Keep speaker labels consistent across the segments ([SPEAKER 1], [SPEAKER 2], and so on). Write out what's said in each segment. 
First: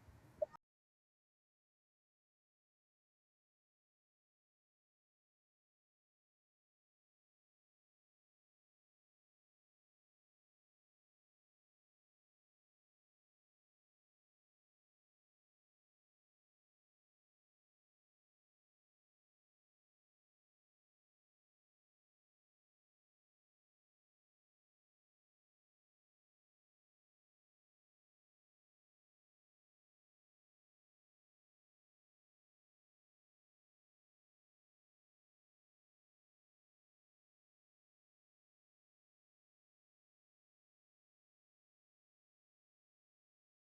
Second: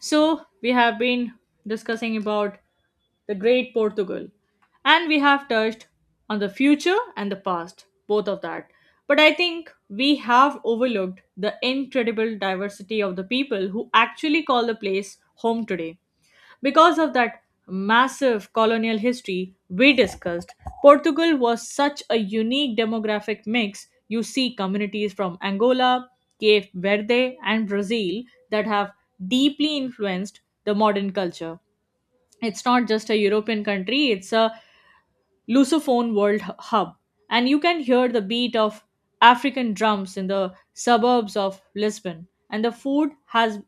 [SPEAKER 1] So, we have been discussing about the great Portugal, and we have touched on the future and the past, both of that. But I think we have overlooked the incredible diversity of the people who actually call the place home today. Because of that massive colonial history we discussed, Portugal was such a unique demographic mix. You see communities from Angola, Cape Verde, and Brazil that have deeply influenced the modern culture. It's not just a European country, it's a Lusophone World Hub, and you can hear the beat of African drums in the suburbs of Lisbon. And the food has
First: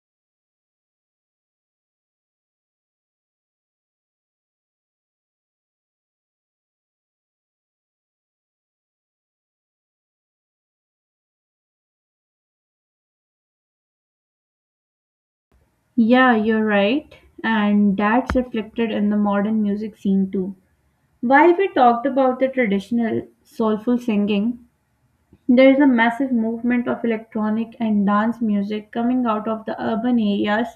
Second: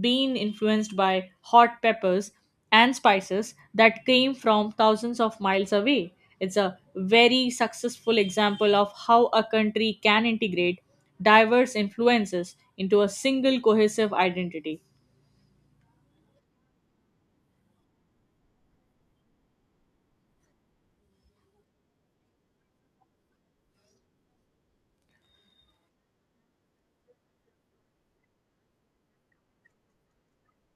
[SPEAKER 1] been influenced by hot peppers and spices that came from thousands of miles away. It's a very successful example of how a country can integrate diverse influences into a single cohesive identity.
[SPEAKER 2] Yeah, you're right. And that's reflected in the modern music scene too. While we talked about the traditional soulful singing, there is a massive movement of electronic and dance music coming out of the urban areas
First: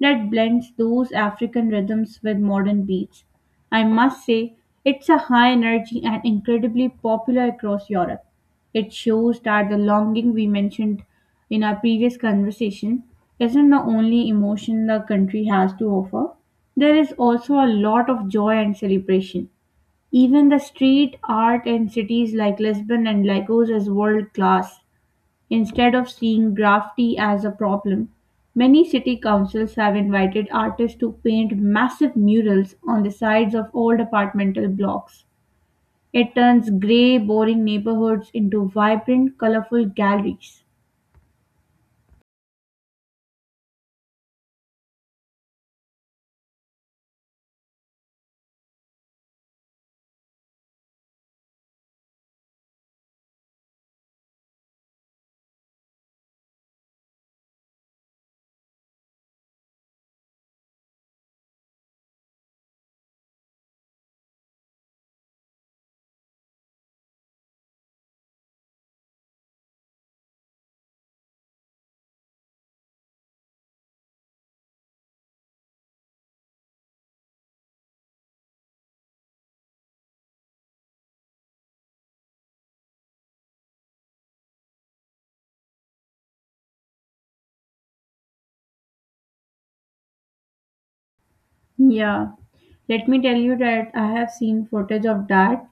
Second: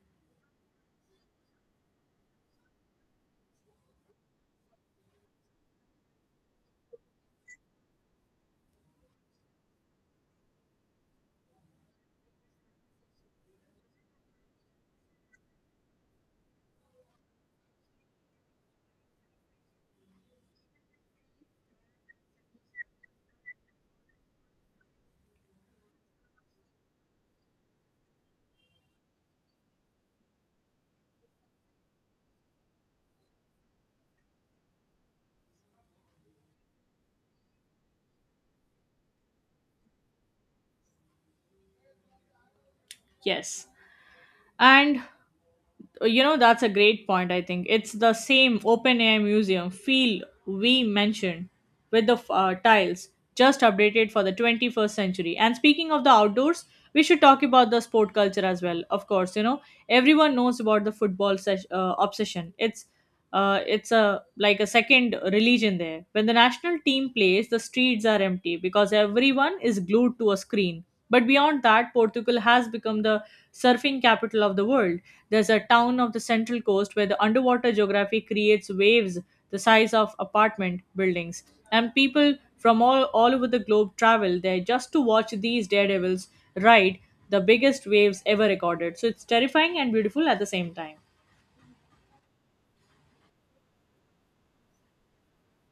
[SPEAKER 2] that blends those African rhythms with modern beats. I must say, it's a high energy and incredibly popular across Europe. It shows that the longing we mentioned in our previous conversation isn't the only emotion the country has to offer. There is also a lot of joy and celebration even the street art in cities like Lisbon and Lagos is world class. Instead of seeing graffiti as a problem, many city councils have invited artists to paint massive murals on the sides of old apartmental blocks. It turns grey, boring neighborhoods into vibrant, colorful galleries.
[SPEAKER 1] Yes. And you know, that's a great point. I think it's the same OpenAI museum feel we mentioned with the tiles, just updated for the 21st century. And speaking of the outdoors, we should talk about the sport culture as well. Of course, you know, everyone knows about the football obsession. It's it's a like a second religion there. When the national team plays, the streets are empty because everyone is glued to a screen. But beyond that, Portugal has become the surfing capital of the world. There's a town of the Central Coast where the underwater geography creates waves the size of apartment buildings. And people from all over the globe travel there just to watch these daredevils ride the biggest waves ever recorded. So it's terrifying and beautiful at the same time.
[SPEAKER 2] Yeah, let me tell you that I have seen footage of that.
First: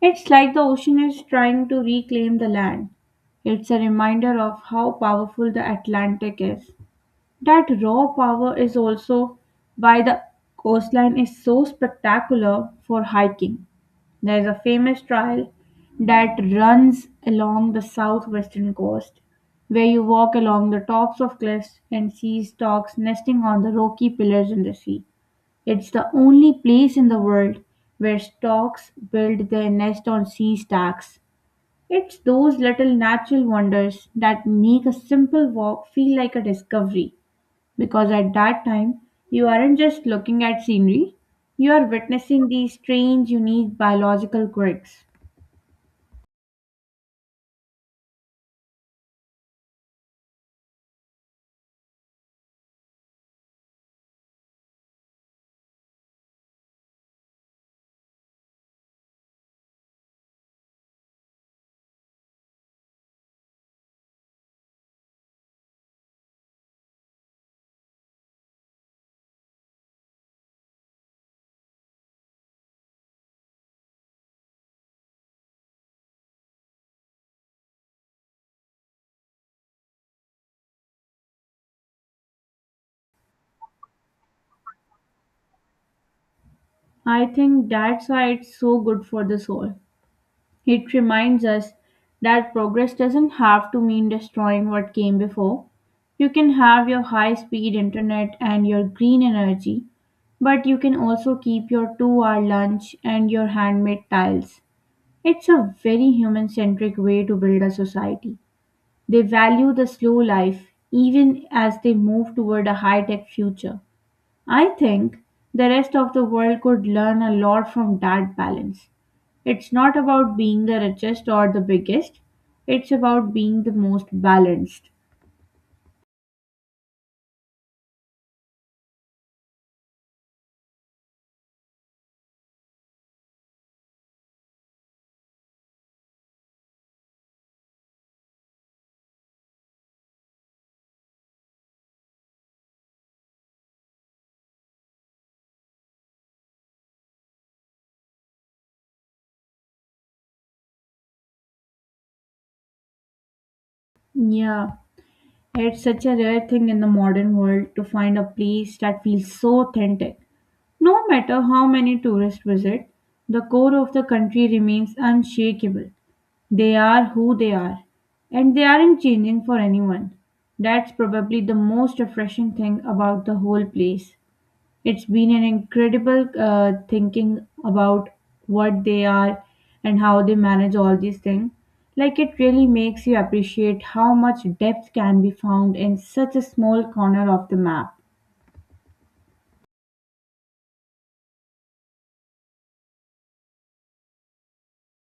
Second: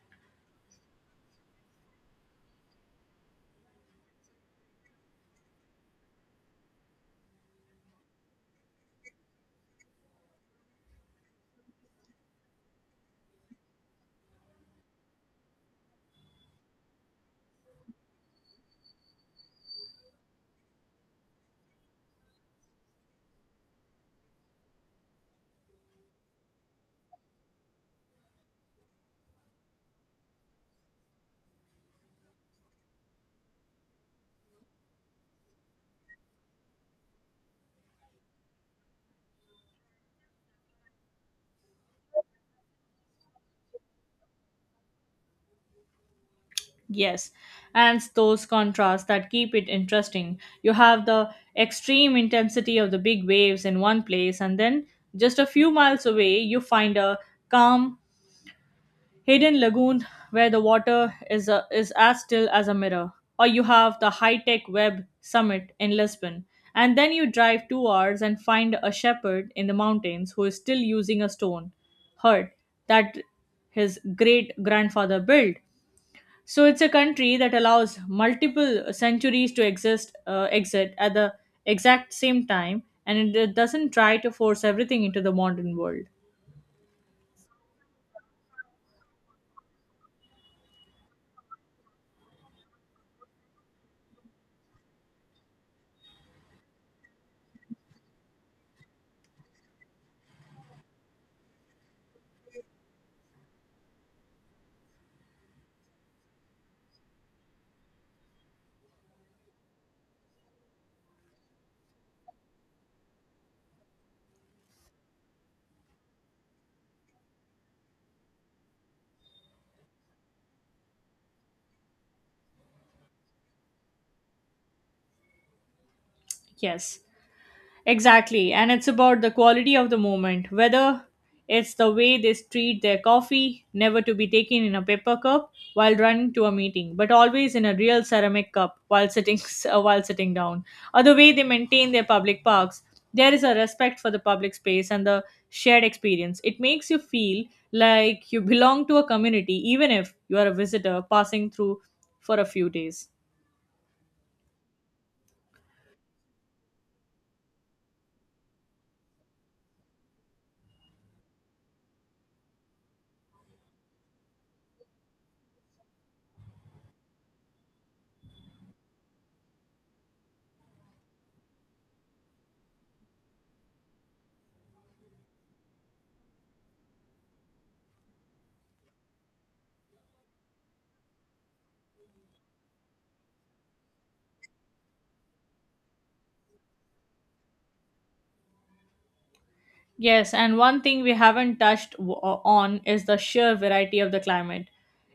[SPEAKER 2] It's like the ocean is trying to reclaim the land. It's a reminder of how powerful the Atlantic is. That raw power is also why the coastline is so spectacular for hiking. There is a famous trail that runs along the southwestern coast where you walk along the tops of cliffs and see storks nesting on the rocky pillars in the sea. It's the only place in the world where storks build their nest on sea stacks. It's those little natural wonders that make a simple walk feel like a discovery because at that time you aren't just looking at scenery, you are witnessing these strange, unique biological quirks.
[SPEAKER 1] Yes, and it's those contrasts that keep it interesting. You have the extreme intensity of the big waves in one place, and then just a few miles away, you find a calm hidden lagoon where the water is as still as a mirror. Or you have the high tech web summit in Lisbon. And then you drive 2 hours and find a shepherd in the mountains who is still using a stone hut that his great grandfather built. So it's a country that allows multiple centuries to exist, exit at the exact same time, and it doesn't try to force everything into the modern world.
[SPEAKER 2] I think that's why it's so good for the soul. It reminds us that progress doesn't have to mean destroying what came before. You can have your high speed internet and your green energy, but you can also keep your 2 hour lunch and your handmade tiles. It's a very human centric way to build a society. They value the slow life even as they move toward a high tech future. I think the rest of the world could learn a lot from that balance. It's not about being the richest or the biggest, it's about being the most balanced.
[SPEAKER 1] Yes. Exactly. And it's about the quality of the moment, whether it's the way they treat their coffee, never to be taken in a paper cup while running to a meeting, but always in a real ceramic cup while sitting while sitting down, or the way they maintain their public parks. There is a respect for the public space and the shared experience. It makes you feel like you belong to a community even if you are a visitor passing through for a few days.
[SPEAKER 2] Yeah, it's such a rare thing in the modern world to find a place that feels so authentic. No matter how many tourists visit, the core of the country remains unshakable. They are who they are, and they aren't changing for anyone. That's probably the most refreshing thing about the whole place. It's been an incredible thinking about what they are and how they manage all these things. Like it really makes you appreciate how much depth can be found in such a small corner of the map.
[SPEAKER 1] Yes, and one thing we haven't touched on is the sheer variety of the climate.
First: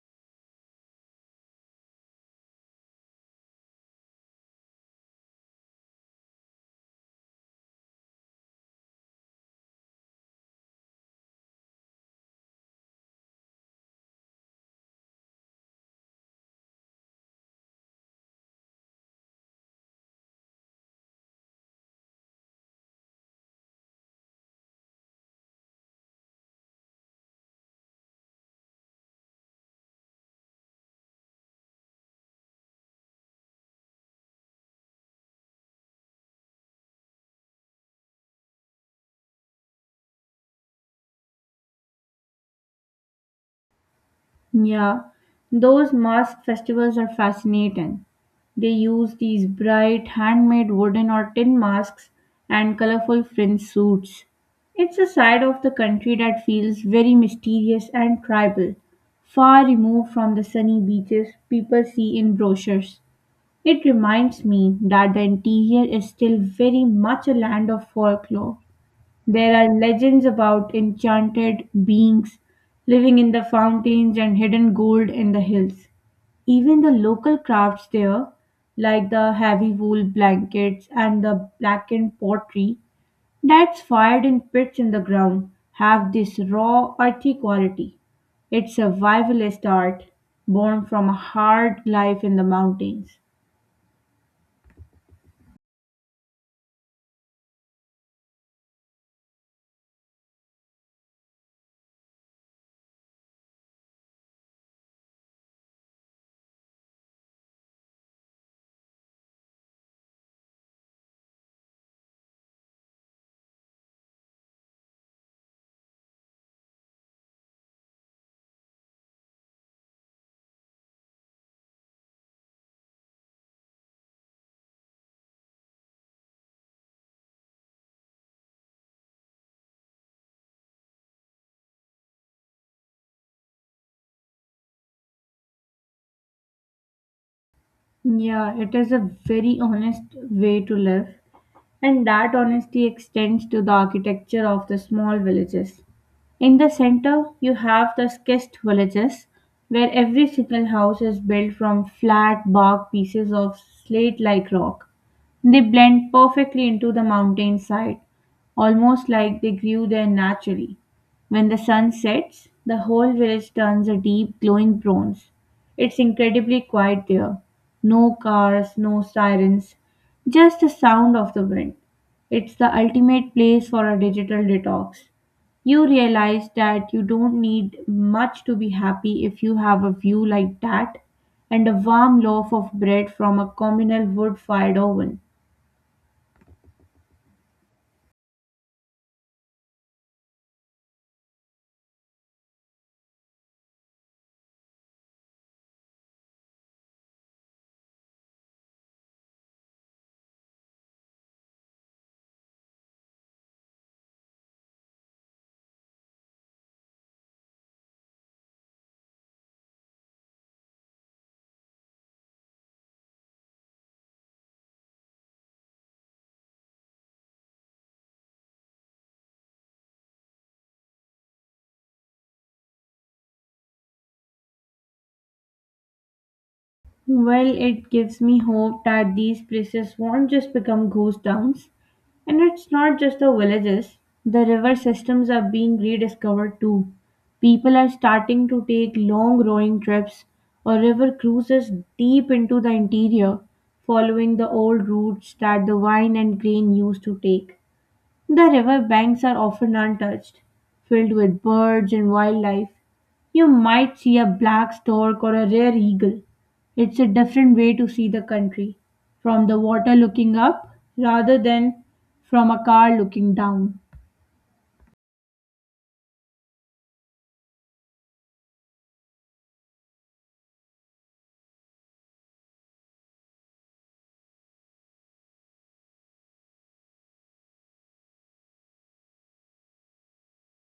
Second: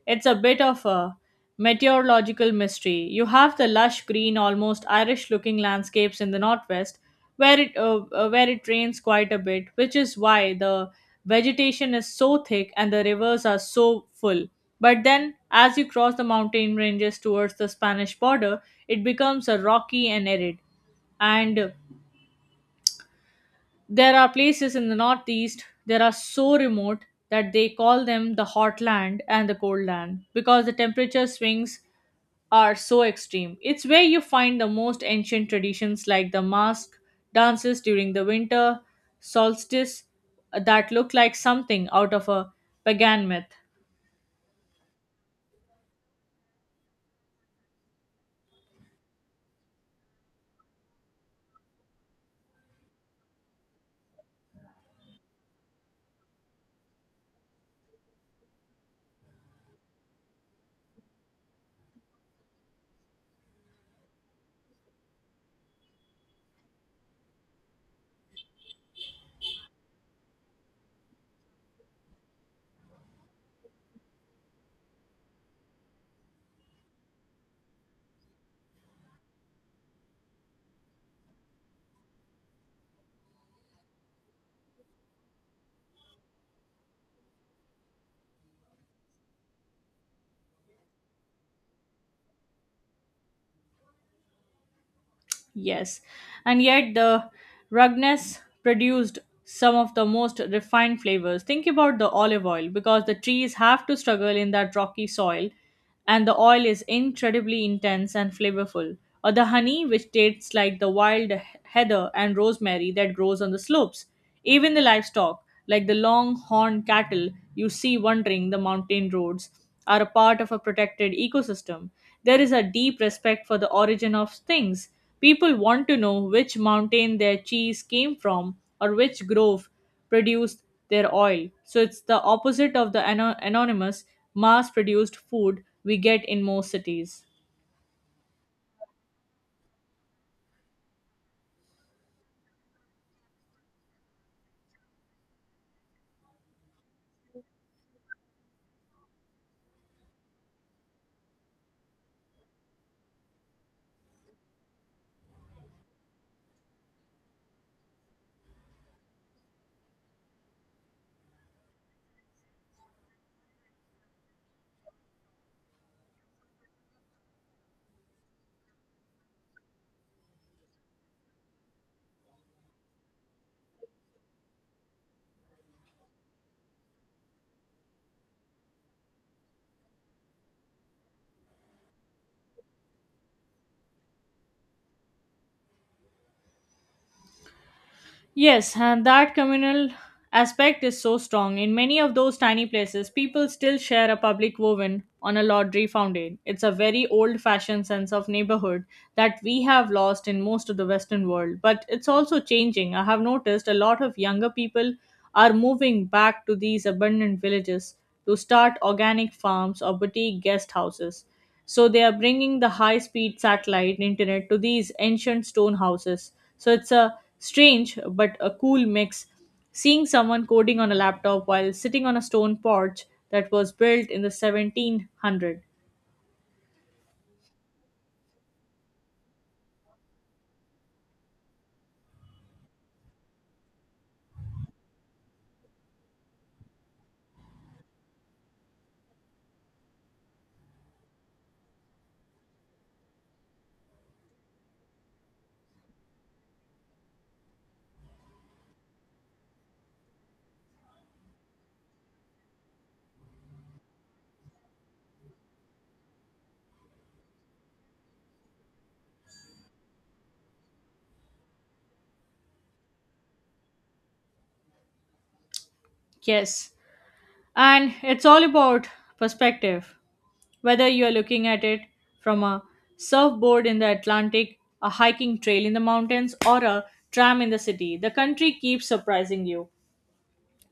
[SPEAKER 1] It's a bit of a meteorological mystery. You have the lush green, almost Irish looking landscapes in the northwest where it rains quite a bit, which is why the vegetation is so thick and the rivers are so full. But then as you cross the mountain ranges towards the Spanish border, it becomes a rocky and arid, and there are places in the Northeast that are so remote that they call them the hot land and the cold land because the temperature swings are so extreme. It's where you find the most ancient traditions like the mask dances during the winter solstice, that look like something out of a pagan myth.
[SPEAKER 2] Yeah, those mask festivals are fascinating. They use these bright, handmade wooden or tin masks and colorful fringe suits. It's a side of the country that feels very mysterious and tribal, far removed from the sunny beaches people see in brochures. It reminds me that the interior is still very much a land of folklore. There are legends about enchanted beings living in the fountains and hidden gold in the hills. Even the local crafts there, like the heavy wool blankets and the blackened pottery that's fired in pits in the ground, have this raw, earthy quality. It's survivalist art born from a hard life in the mountains.
[SPEAKER 1] Yes, and yet the ruggedness produced some of the most refined flavors. Think about the olive oil, because the trees have to struggle in that rocky soil, and the oil is incredibly intense and flavorful. Or the honey, which tastes like the wild heather and rosemary that grows on the slopes. Even the livestock, like the long horned cattle you see wandering the mountain roads, are a part of a protected ecosystem. There is a deep respect for the origin of things. People want to know which mountain their cheese came from or which grove produced their oil. So it's the opposite of the anonymous, mass produced food we get in most cities.
[SPEAKER 2] Yeah, it is a very honest way to live. And that honesty extends to the architecture of the small villages. In the center, you have the schist villages, where every single house is built from flat bark pieces of slate like rock. They blend perfectly into the mountainside, almost like they grew there naturally. When the sun sets, the whole village turns a deep glowing bronze. It's incredibly quiet there. No cars, no sirens, just the sound of the wind. It's the ultimate place for a digital detox. You realize that you don't need much to be happy if you have a view like that and a warm loaf of bread from a communal wood fired oven.
[SPEAKER 1] Yes, and that communal aspect is so strong. In many of those tiny places, people still share a public woven on a lottery fountain. It's a very old fashioned sense of neighborhood that we have lost in most of the Western world, but it's also changing. I have noticed a lot of younger people are moving back to these abandoned villages to start organic farms or boutique guest houses. So they are bringing the high speed satellite internet to these ancient stone houses. So it's a strange but a cool mix. Seeing someone coding on a laptop while sitting on a stone porch that was built in the 1700.
[SPEAKER 2] Well, it gives me hope that these places won't just become ghost towns. And it's not just the villages, the river systems are being rediscovered too. People are starting to take long rowing trips or river cruises deep into the interior, following the old routes that the wine and grain used to take. The river banks are often untouched, filled with birds and wildlife, you might see a black stork or a rare eagle. It's a different way to see the country from the water looking up rather than from a car looking down.
[SPEAKER 1] Yes. And it's all about perspective. Whether you are looking at it from a surfboard in the Atlantic, a hiking trail in the mountains, or a tram in the city, the country keeps surprising you.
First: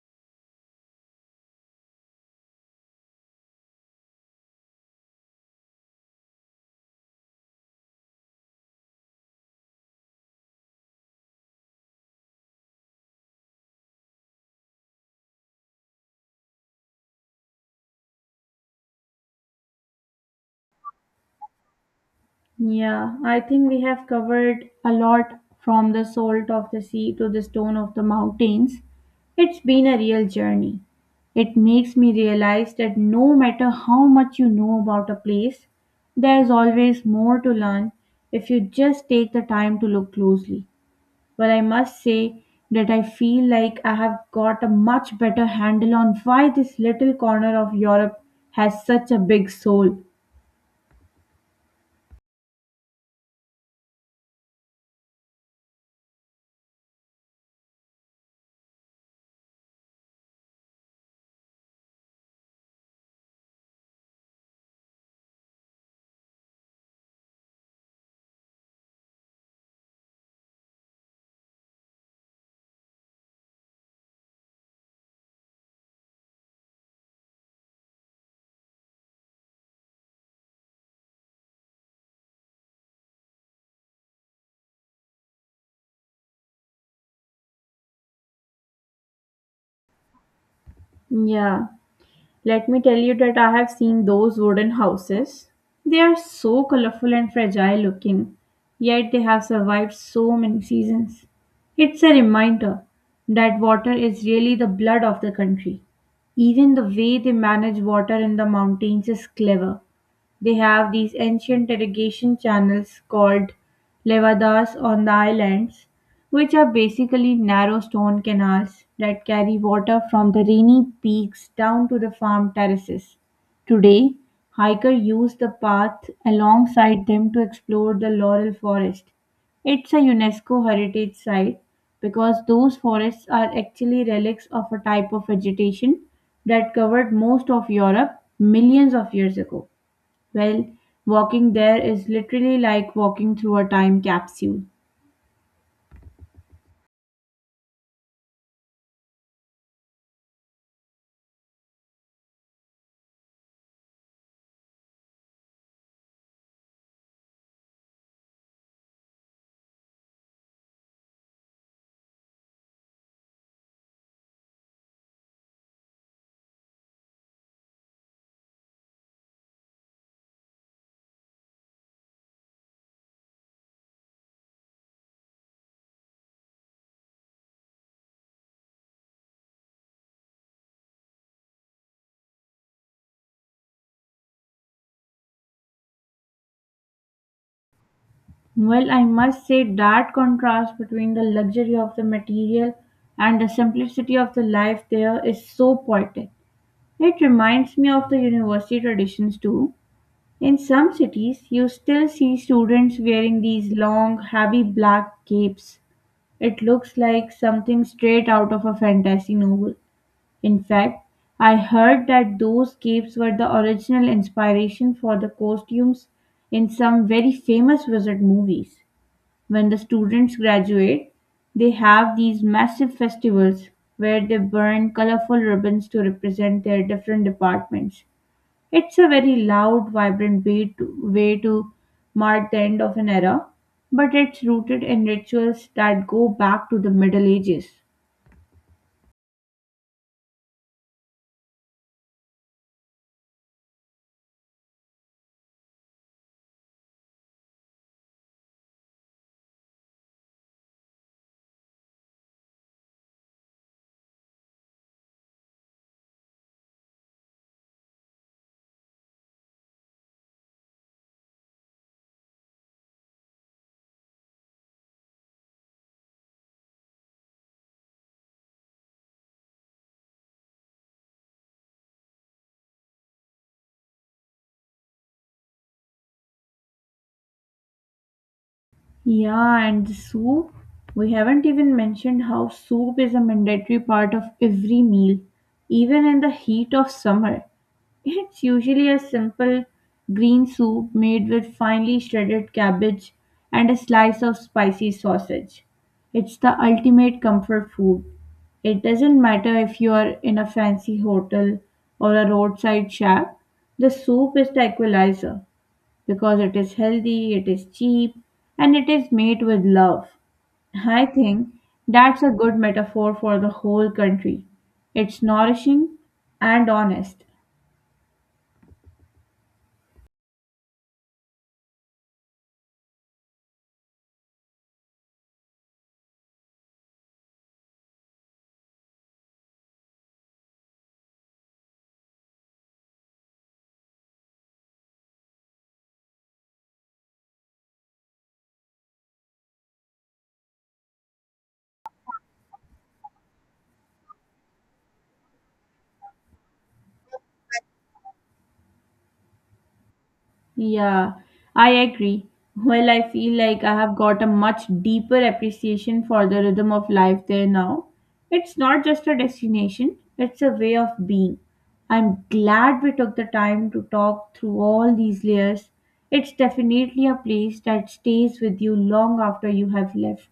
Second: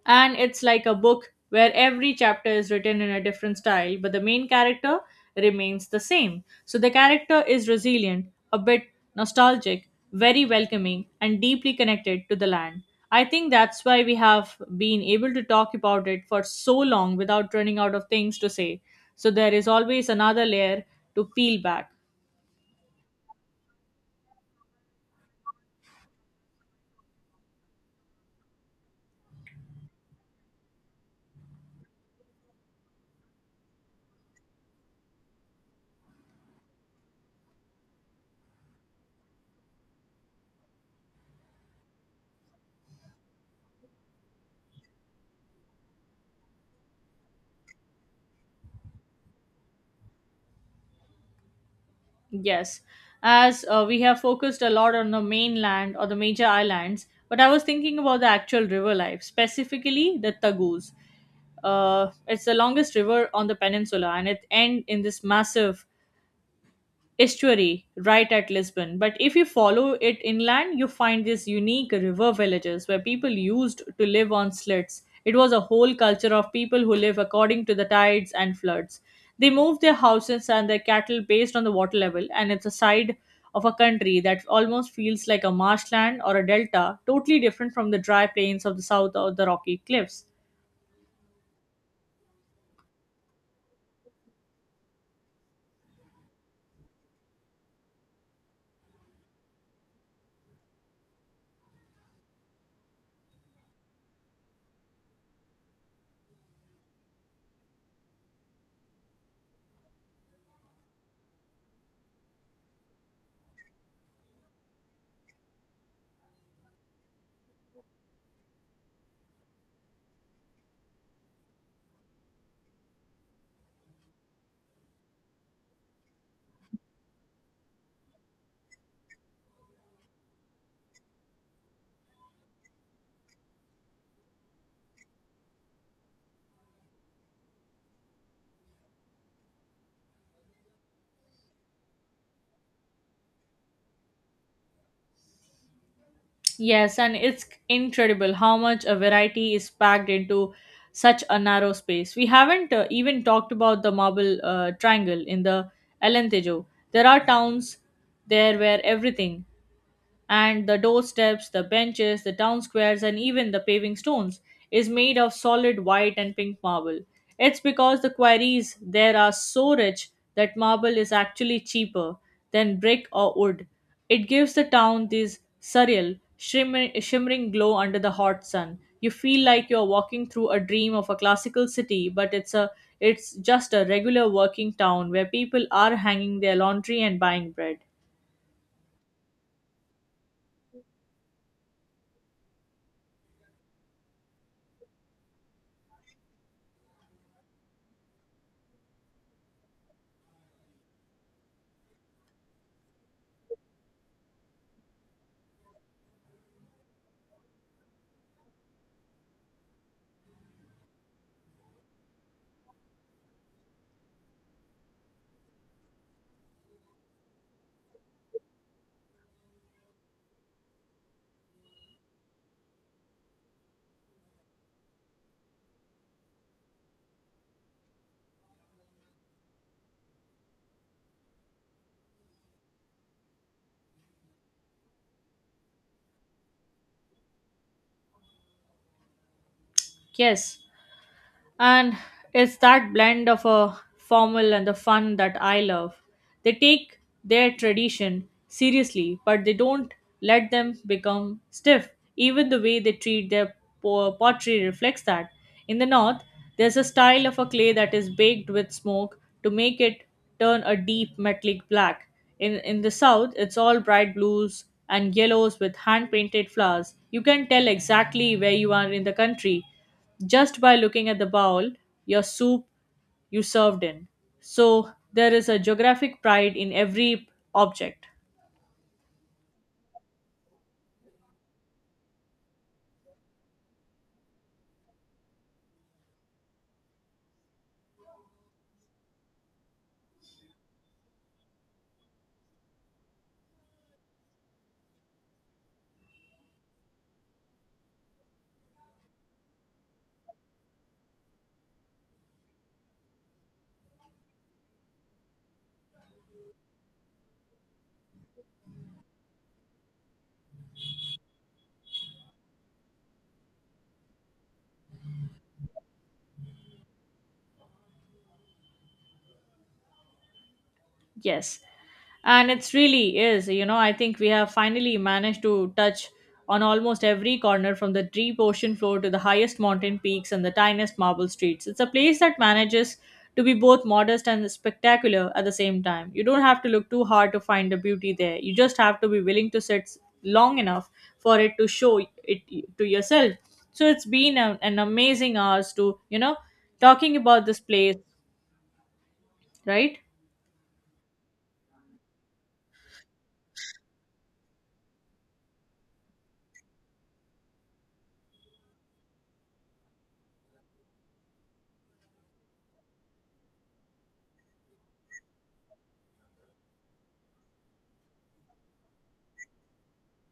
[SPEAKER 1] And it's like a book where every chapter is written in a different style, but the main character remains the same. So the character is resilient, a bit nostalgic, very welcoming, and deeply connected to the land. I think that's why we have been able to talk about it for so long without running out of things to say. So there is always another layer to peel back.
[SPEAKER 2] Yeah, I think we have covered a lot from the salt of the sea to the stone of the mountains. It's been a real journey. It makes me realize that no matter how much you know about a place, there's always more to learn if you just take the time to look closely. But I must say that I feel like I have got a much better handle on why this little corner of Europe has such a big soul.
[SPEAKER 1] Yes, as we have focused a lot on the mainland or the major islands, but I was thinking about the actual river life, specifically the Tagus. It's the longest river on the peninsula, and it ends in this massive estuary right at Lisbon. But if you follow it inland, you find these unique river villages where people used to live on slits. It was a whole culture of people who live according to the tides and floods. They moved their houses and their cattle based on the water level, and it's a side of a country that almost feels like a marshland or a delta, totally different from the dry plains of the south or the rocky cliffs.
[SPEAKER 2] Yeah, let me tell you that I have seen those wooden houses. They are so colorful and fragile looking, yet they have survived so many seasons. It's a reminder that water is really the blood of the country. Even the way they manage water in the mountains is clever. They have these ancient irrigation channels called levadas on the islands, which are basically narrow stone canals that carry water from the rainy peaks down to the farm terraces. Today, hikers use the path alongside them to explore the laurel forest. It's a UNESCO heritage site because those forests are actually relics of a type of vegetation that covered most of Europe millions of years ago. Well, walking there is literally like walking through a time capsule.
[SPEAKER 1] Yes, and it's incredible how much a variety is packed into such a narrow space. We haven't even talked about the marble triangle in the Alentejo. There are towns there where everything, and the doorsteps, the benches, the town squares, and even the paving stones, is made of solid white and pink marble. It's because the quarries there are so rich that marble is actually cheaper than brick or wood. It gives the town this surreal, shimmering glow under the hot sun. You feel like you're walking through a dream of a classical city, but it's a it's just a regular working town where people are hanging their laundry and buying bread.
[SPEAKER 2] Well, I must say that contrast between the luxury of the material and the simplicity of the life there is so poetic. It reminds me of the university traditions too. In some cities, you still see students wearing these long, heavy black capes. It looks like something straight out of a fantasy novel. In fact, I heard that those caves were the original inspiration for the costumes in some very famous wizard movies. When the students graduate, they have these massive festivals where they burn colorful ribbons to represent their different departments. It's a very loud, vibrant way to mark the end of an era, but it's rooted in rituals that go back to the Middle Ages.
[SPEAKER 1] Yes, and it's that blend of a formal and the fun that I love. They take their tradition seriously, but they don't let them become stiff. Even the way they treat their pottery reflects that. In the north, there's a style of a clay that is baked with smoke to make it turn a deep metallic black. In the south, it's all bright blues and yellows with hand painted flowers. You can tell exactly where you are in the country just by looking at the bowl your soup you served in. So there is a geographic pride in every object.
[SPEAKER 2] Yeah, and the soup. We haven't even mentioned how soup is a mandatory part of every meal, even in the heat of summer. It's usually a simple green soup made with finely shredded cabbage and a slice of spicy sausage. It's the ultimate comfort food. It doesn't matter if you are in a fancy hotel or a roadside shack, the soup is the equalizer because it is healthy, it is cheap, and it is made with love. I think that's a good metaphor for the whole country. It's nourishing and honest.
[SPEAKER 1] Yes. And it's really is, you know, I think we have finally managed to touch on almost every corner, from the deep ocean floor to the highest mountain peaks and the tiniest marble streets. It's a place that manages to be both modest and spectacular at the same time. You don't have to look too hard to find the beauty there. You just have to be willing to sit long enough for it to show it to yourself. So it's been a, an amazing hours to, you know, talking about this place, right?
[SPEAKER 2] Yeah, I agree. Well, I feel like I have got a much deeper appreciation for the rhythm of life there now. It's not just a destination, it's a way of being. I'm glad we took the time to talk through all these layers. It's definitely a place that stays with you long after you have left.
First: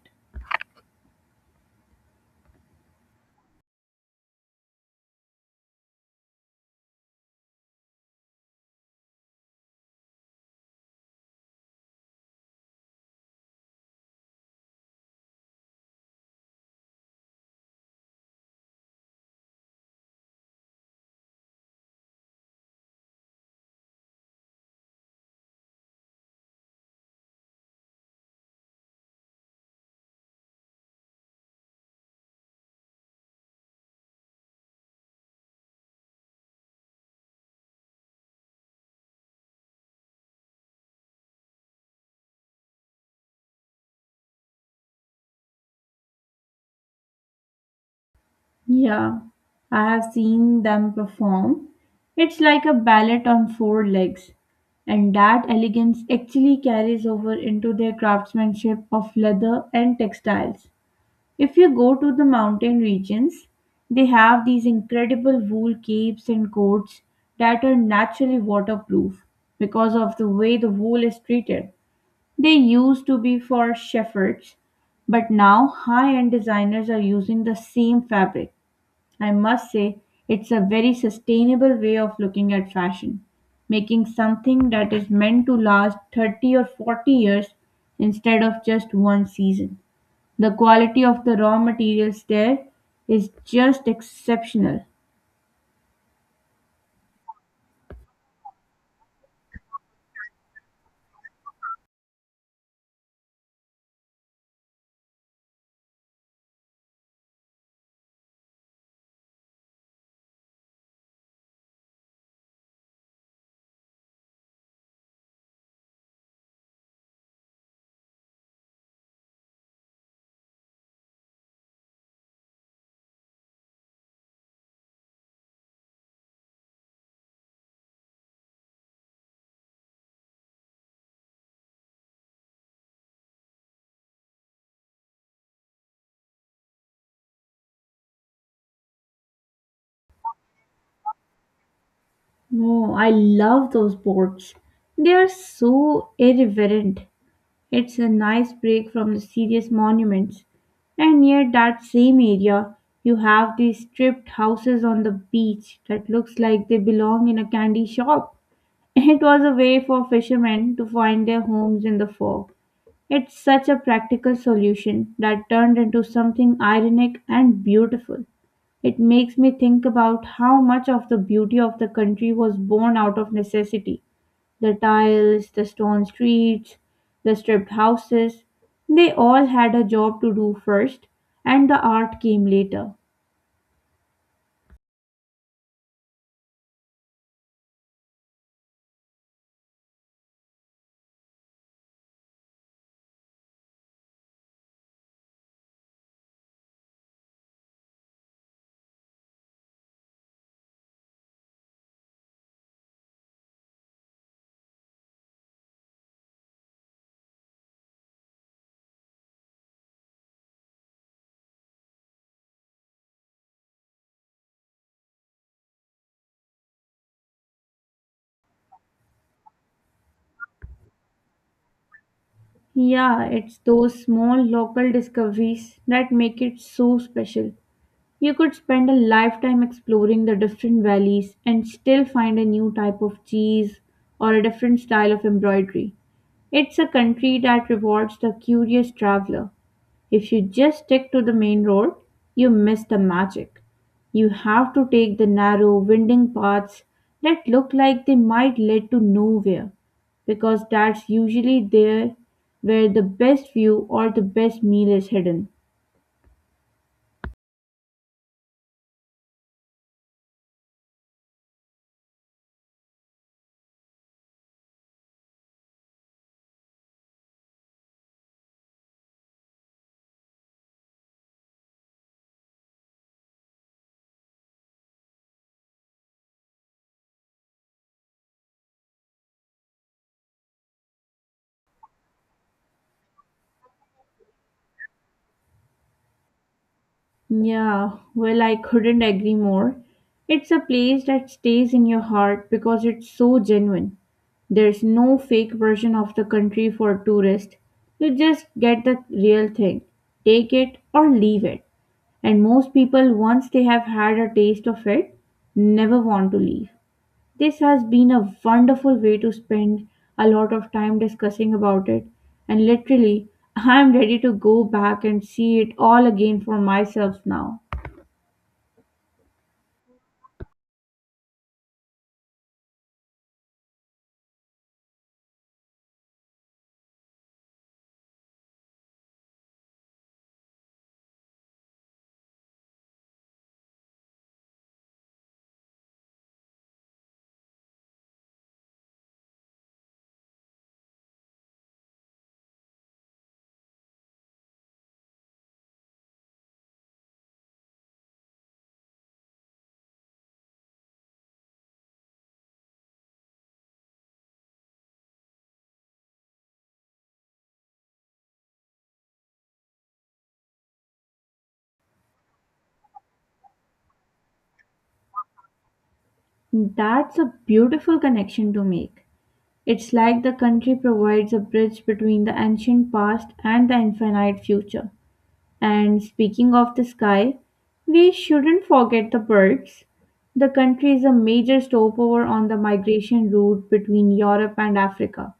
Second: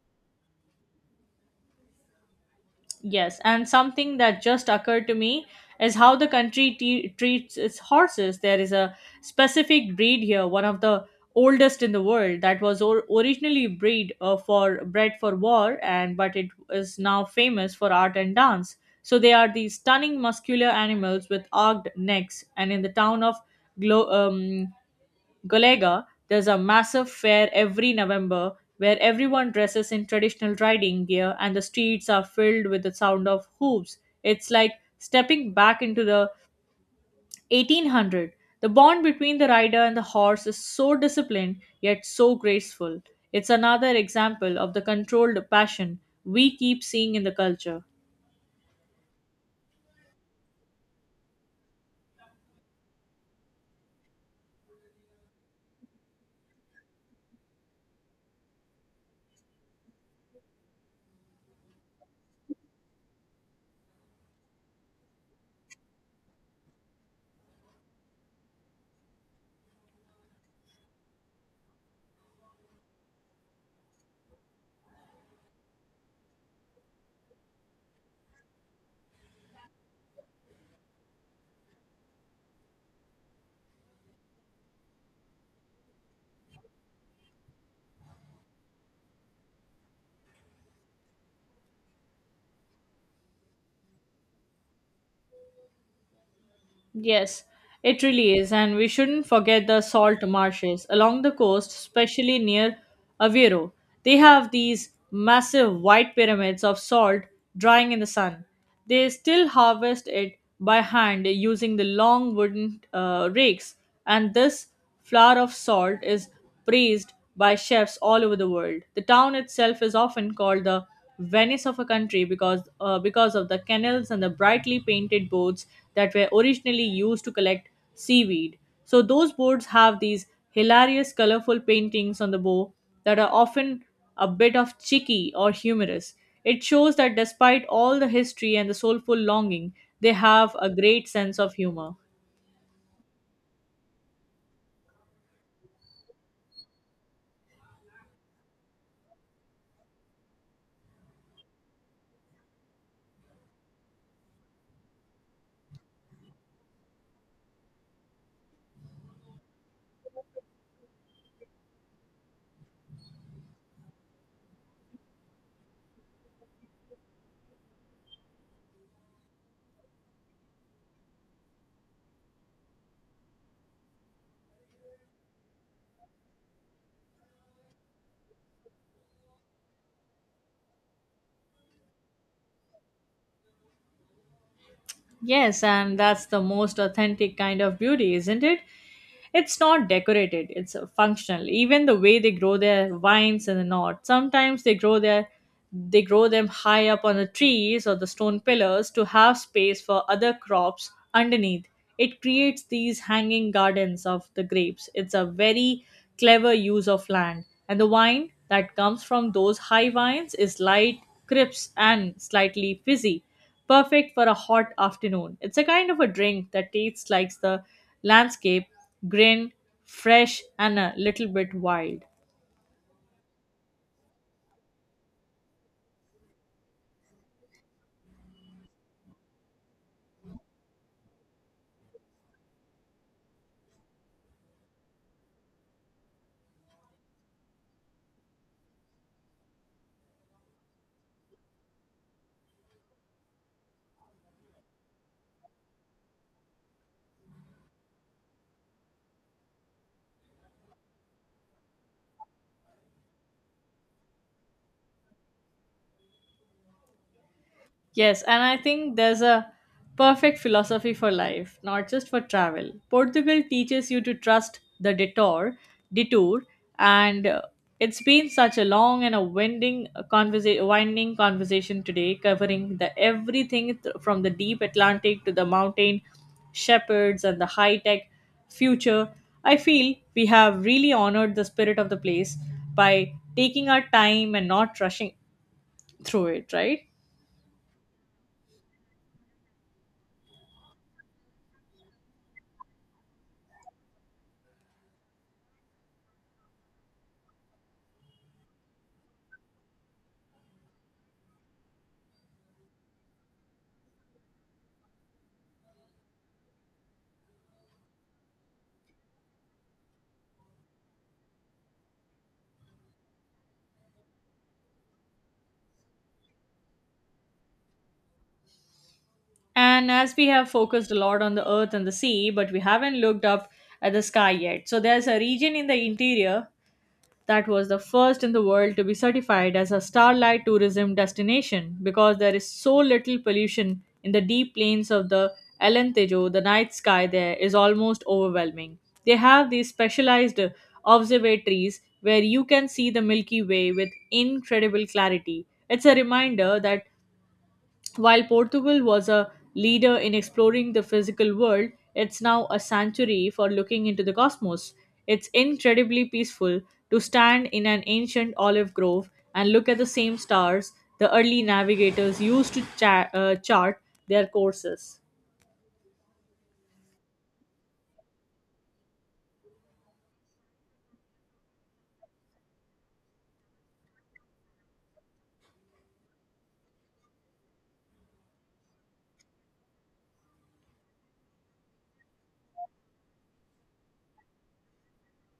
[SPEAKER 1] Yes, and something that just occurred to me is how the country treats its horses. There is a specific breed here, one of the oldest in the world, that was or- originally breed for bred for war, and but it is now famous for art and dance. So they are these stunning muscular animals with arched necks, and in the town of Glo- um, Golega, there's a massive fair every November where everyone dresses in traditional riding gear and the streets are filled with the sound of hooves. It's like stepping back into the 1800. The bond between the rider and the horse is so disciplined yet so graceful. It's another example of the controlled passion we keep seeing in the culture.
[SPEAKER 2] Yeah, I have seen them perform. It's like a ballet on four legs, and that elegance actually carries over into their craftsmanship of leather and textiles. If you go to the mountain regions, they have these incredible wool capes and coats that are naturally waterproof because of the way the wool is treated. They used to be for shepherds, but now high end designers are using the same fabric I must say it's a very sustainable way of looking at fashion, making something that is meant to last 30 or 40 years instead of just one season. The quality of the raw materials there is just exceptional.
[SPEAKER 1] Yes, it really is, and we shouldn't forget the salt marshes along the coast, especially near Aveiro. They have these massive white pyramids of salt drying in the sun. They still harvest it by hand using the long wooden rakes, and this flour of salt is praised by chefs all over the world. The town itself is often called the Venice of a country because of the canals and the brightly painted boats that were originally used to collect seaweed. So those boats have these hilarious colorful paintings on the bow that are often a bit of cheeky or humorous. It shows that despite all the history and the soulful longing, they have a great sense of humor.
[SPEAKER 2] No, I love those boards. They are so irreverent. It's a nice break from the serious monuments. And near that same area, you have these stripped houses on the beach that looks like they belong in a candy shop. It was a way for fishermen to find their homes in the fog. It's such a practical solution that turned into something ironic and beautiful. It makes me think about how much of the beauty of the country was born out of necessity. The tiles, the stone streets, the stripped houses, they all had a job to do first, and the art came later.
[SPEAKER 1] Yes, and that's the most authentic kind of beauty, isn't it? It's not decorated, it's functional. Even the way they grow their vines in the north, sometimes they grow them high up on the trees or the stone pillars to have space for other crops underneath. It creates these hanging gardens of the grapes. It's a very clever use of land. And the wine that comes from those high vines is light, crisp, and slightly fizzy perfect for a hot afternoon. It's a kind of a drink that tastes like the landscape, green, fresh, and a little bit wild.
[SPEAKER 2] Yeah, it's those small local discoveries that make it so special. You could spend a lifetime exploring the different valleys and still find a new type of cheese or a different style of embroidery. It's a country that rewards the curious traveler. If you just stick to the main road, you miss the magic. You have to take the narrow, winding paths that look like they might lead to nowhere, because that's usually there where the best view or the best meal is hidden.
[SPEAKER 1] Yes, and I think there's a perfect philosophy for life, not just for travel. Portugal teaches you to trust the detour, and it's been such a long and a winding conversation today, covering the everything from the deep Atlantic to the mountain shepherds and the high-tech future. I feel we have really honored the spirit of the place by taking our time and not rushing through it, right?
[SPEAKER 2] Yeah, well, I couldn't agree more. It's a place that stays in your heart because it's so genuine. There's no fake version of the country for tourists. You just get the real thing. Take it or leave it. And most people, once they have had a taste of it, never want to leave. This has been a wonderful way to spend a lot of time discussing about it. And literally, I'm ready to go back and see it all again for myself now.
[SPEAKER 1] And as we have focused a lot on the earth and the sea, but we haven't looked up at the sky yet. So there's a region in the interior that was the first in the world to be certified as a starlight tourism destination because there is so little pollution in the deep plains of the Alentejo, the night sky there is almost overwhelming. They have these specialized observatories where you can see the Milky Way with incredible clarity. It's a reminder that while Portugal was a leader in exploring the physical world, it's now a sanctuary for looking into the cosmos. It's incredibly peaceful to stand in an ancient olive grove and look at the same stars the early navigators used to chart their courses.
[SPEAKER 2] That's a beautiful connection to make. It's like the country provides a bridge between the ancient past and the infinite future. And speaking of the sky, we shouldn't forget the birds. The country is a major stopover on the migration route between Europe and Africa.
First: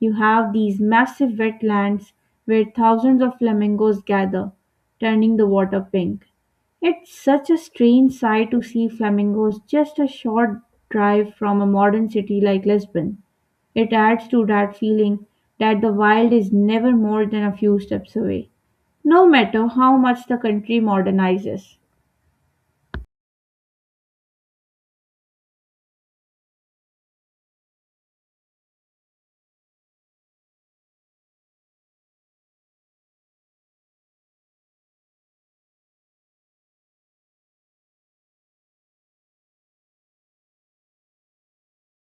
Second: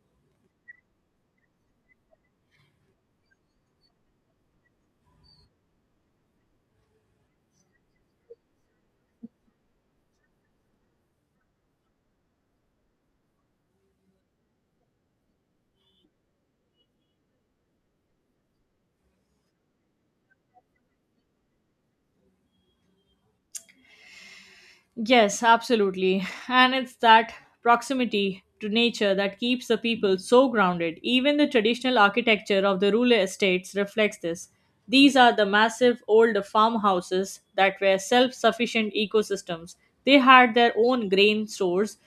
[SPEAKER 2] You have these massive wetlands where thousands of flamingos gather, turning the water pink. It's such a strange sight to see flamingos just a short drive from a modern city like Lisbon. It adds to that feeling that the wild is never more than a few steps away no matter how much the country modernizes.
[SPEAKER 1] Yes, absolutely. And it's that proximity to nature that keeps the people so grounded. Even the traditional architecture of the rural estates reflects this. These are the massive old farmhouses that were self sufficient ecosystems. They had their own grain stores,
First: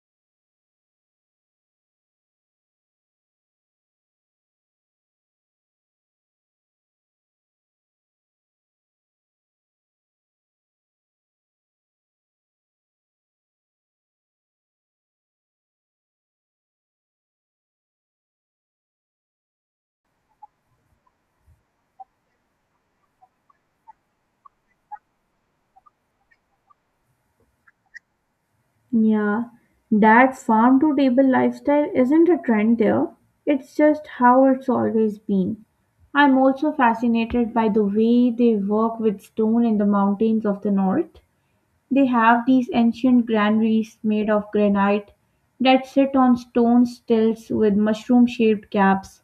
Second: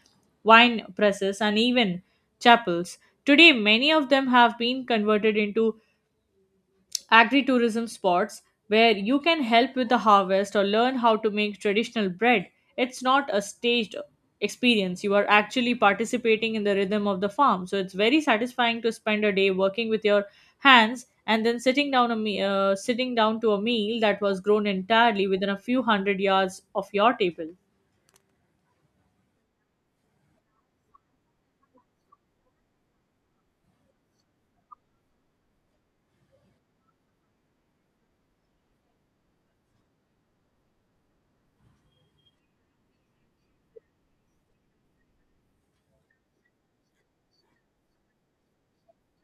[SPEAKER 1] wine presses, and even chapels. Today, many of them have been converted into Agri tourism spots where you can help with the harvest or learn how to make traditional bread. It's not a staged experience. You are actually participating in the rhythm of the farm. So it's very satisfying to spend a day working with your hands and then sitting down to a meal that was grown entirely within a few hundred yards of your table.
[SPEAKER 2] Yeah, that farm to table lifestyle isn't a trend there. It's just how it's always been. I'm also fascinated by the way they work with stone in the mountains of the north. They have these ancient granaries made of granite that sit on stone stilts with mushroom shaped caps.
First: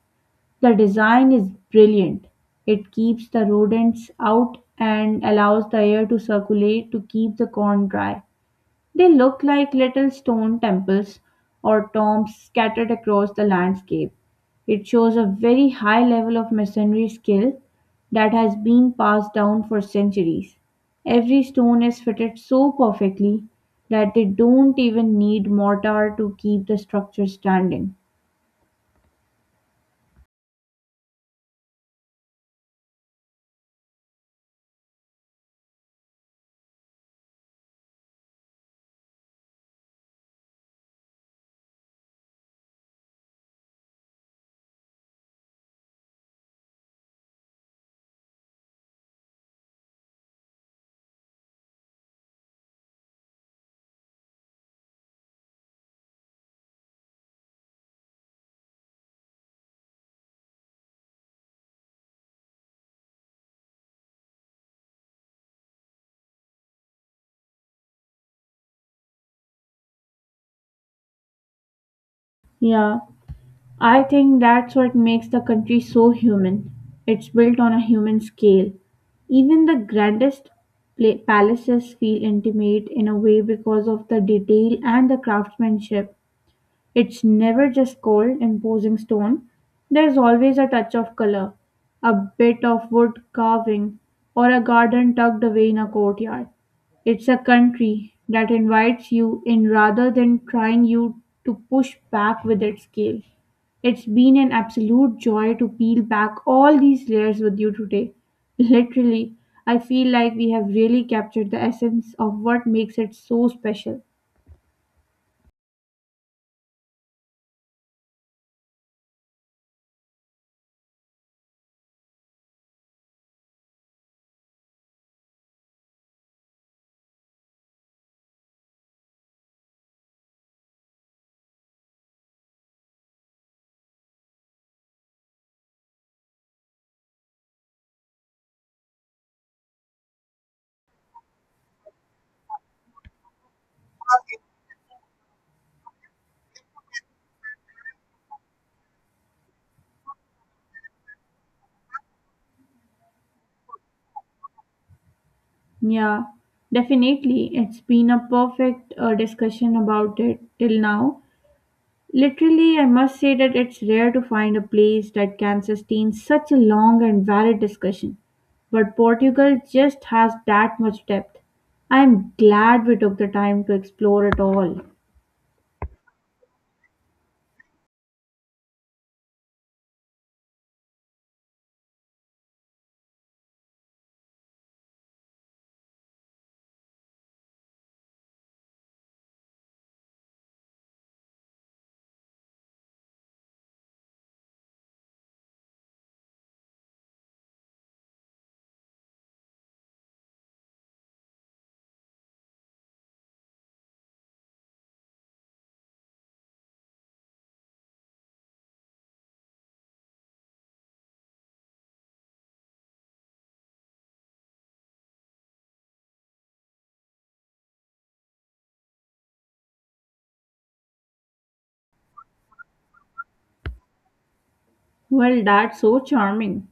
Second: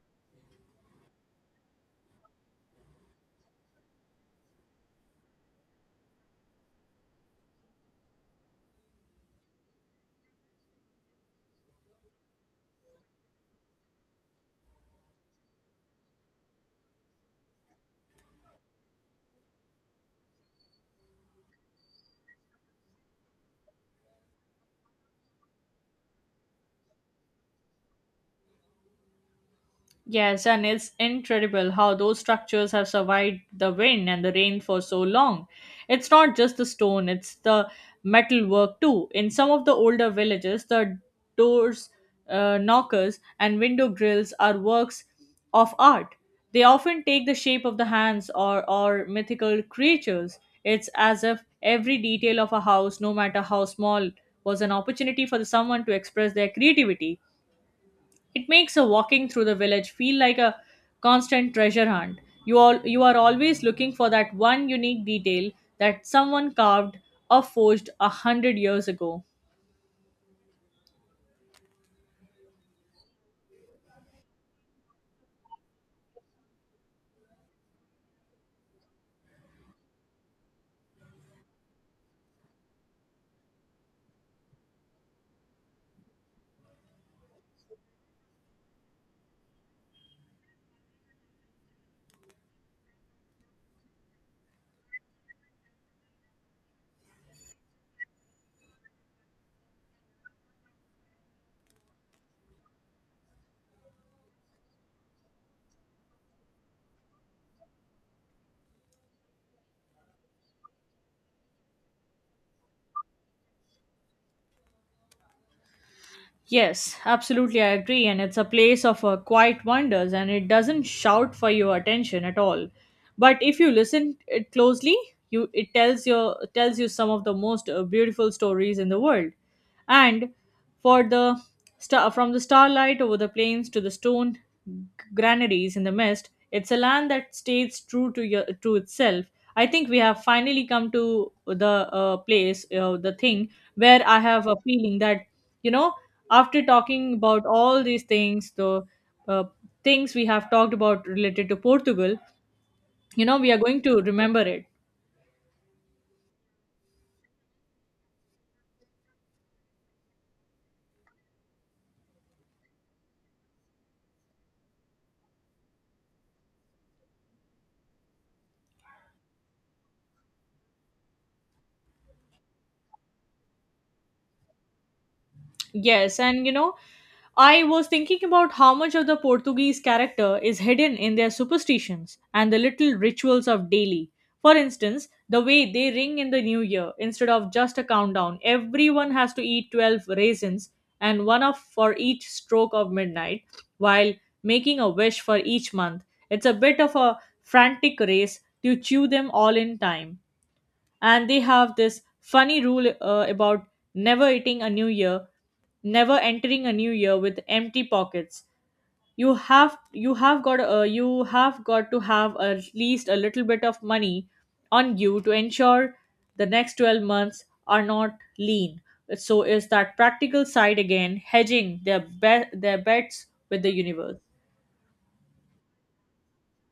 [SPEAKER 2] The design is brilliant. It keeps the rodents out and allows the air to circulate to keep the corn dry. They look like little stone temples or tombs scattered across the landscape. It shows a very high level of masonry skill that has been passed down for centuries. Every stone is fitted so perfectly that they don't even need mortar to keep the structure standing.
[SPEAKER 1] Yes, and it's incredible how those structures have survived the wind and the rain for so long. It's not just the stone, it's the metalwork too. In some of the older villages, the doors, knockers, and window grills are works of art. They often take the shape of the hands or mythical creatures. It's as if every detail of a house, no matter how small, was an opportunity for someone to express their creativity. It makes a walking through the village feel like a constant treasure hunt. You are always looking for that one unique detail that someone carved or forged a hundred years ago.
[SPEAKER 2] Yeah, I think that's what makes the country so human. It's built on a human scale. Even the grandest palaces feel intimate in a way because of the detail and the craftsmanship. It's never just cold, imposing stone. There's always a touch of color, a bit of wood carving, or a garden tucked away in a courtyard. It's a country that invites you in rather than trying you to push back with its scale. It's been an absolute joy to peel back all these layers with you today. Literally, I feel like we have really captured the essence of what makes it so special.
[SPEAKER 1] Yes, absolutely, I agree. And it's a place of quiet wonders, and it doesn't shout for your attention at all. But if you listen it closely, you it tells your tells you some of the most beautiful stories in the world. And for the star from the starlight over the plains to the stone granaries in the mist, it's a land that stays true to to itself. I think we have finally come to the place the thing where I have a feeling that you know after talking about all these things the uh, things we have talked about related to Portugal, you know we are going to remember it.
[SPEAKER 2] Yeah, definitely. It's been a perfect discussion about it till now. Literally, I must say that it's rare to find a place that can sustain such a long and varied discussion. But Portugal just has that much depth. I'm glad we took the time to explore it all.
[SPEAKER 1] Yes, and you know, I was thinking about how much of the Portuguese character is hidden in their superstitions and the little rituals of daily. For instance, the way they ring in the new year, instead of just a countdown, everyone has to eat 12 raisins and one of for each stroke of midnight while making a wish for each month. It's a bit of a frantic race to chew them all in time, and they have this funny rule about never eating a new year never entering a new year with empty pockets. You have got to have at least a little bit of money on you to ensure the next 12 months are not lean. So is that practical side again hedging their bets with the universe.
[SPEAKER 2] Well, that's so charming.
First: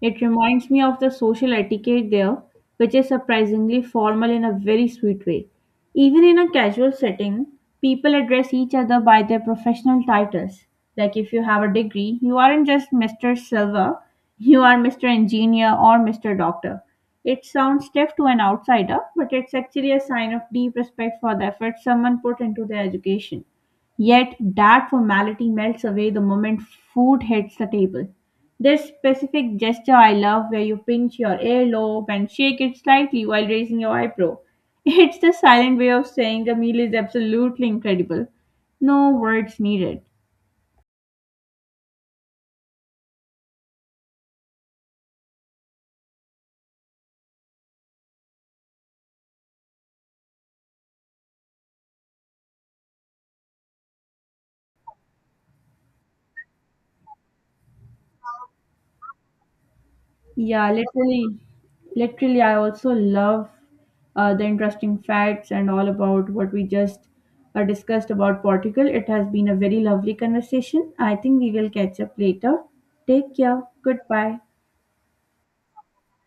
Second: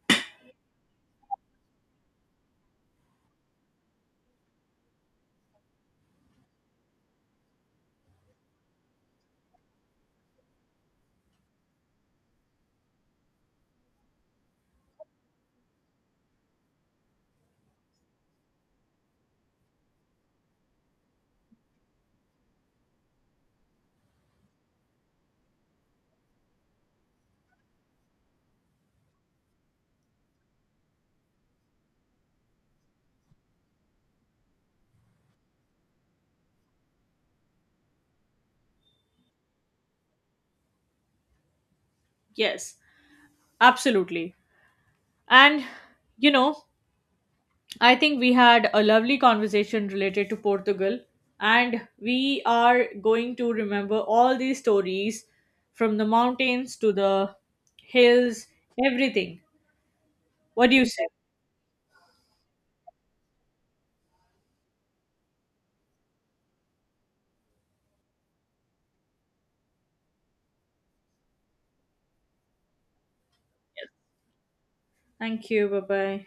[SPEAKER 2] It reminds me of the social etiquette there, which is surprisingly formal in a very sweet way. Even in a casual setting, people address each other by their professional titles. Like if you have a degree, you aren't just Mr. Silver, you are Mr. Engineer or Mr. Doctor. It sounds stiff to an outsider, but it's actually a sign of deep respect for the effort someone put into their education. Yet that formality melts away the moment food hits the table. This specific gesture I love where you pinch your earlobe and shake it slightly while raising your eyebrow. It's the silent way of saying the meal is absolutely incredible. No words needed.
[SPEAKER 1] Yes, absolutely, and you know, I think we had a lovely conversation related to Portugal, and we are going to remember all these stories from the mountains to the hills, everything.
[SPEAKER 2] Yeah,
[SPEAKER 1] What do you say?
[SPEAKER 2] literally. I also love the interesting facts and all about what we just discussed about Portugal. It has been a very lovely conversation. I think we will catch up later. Take care. Goodbye.
[SPEAKER 1] Thank you. Bye bye.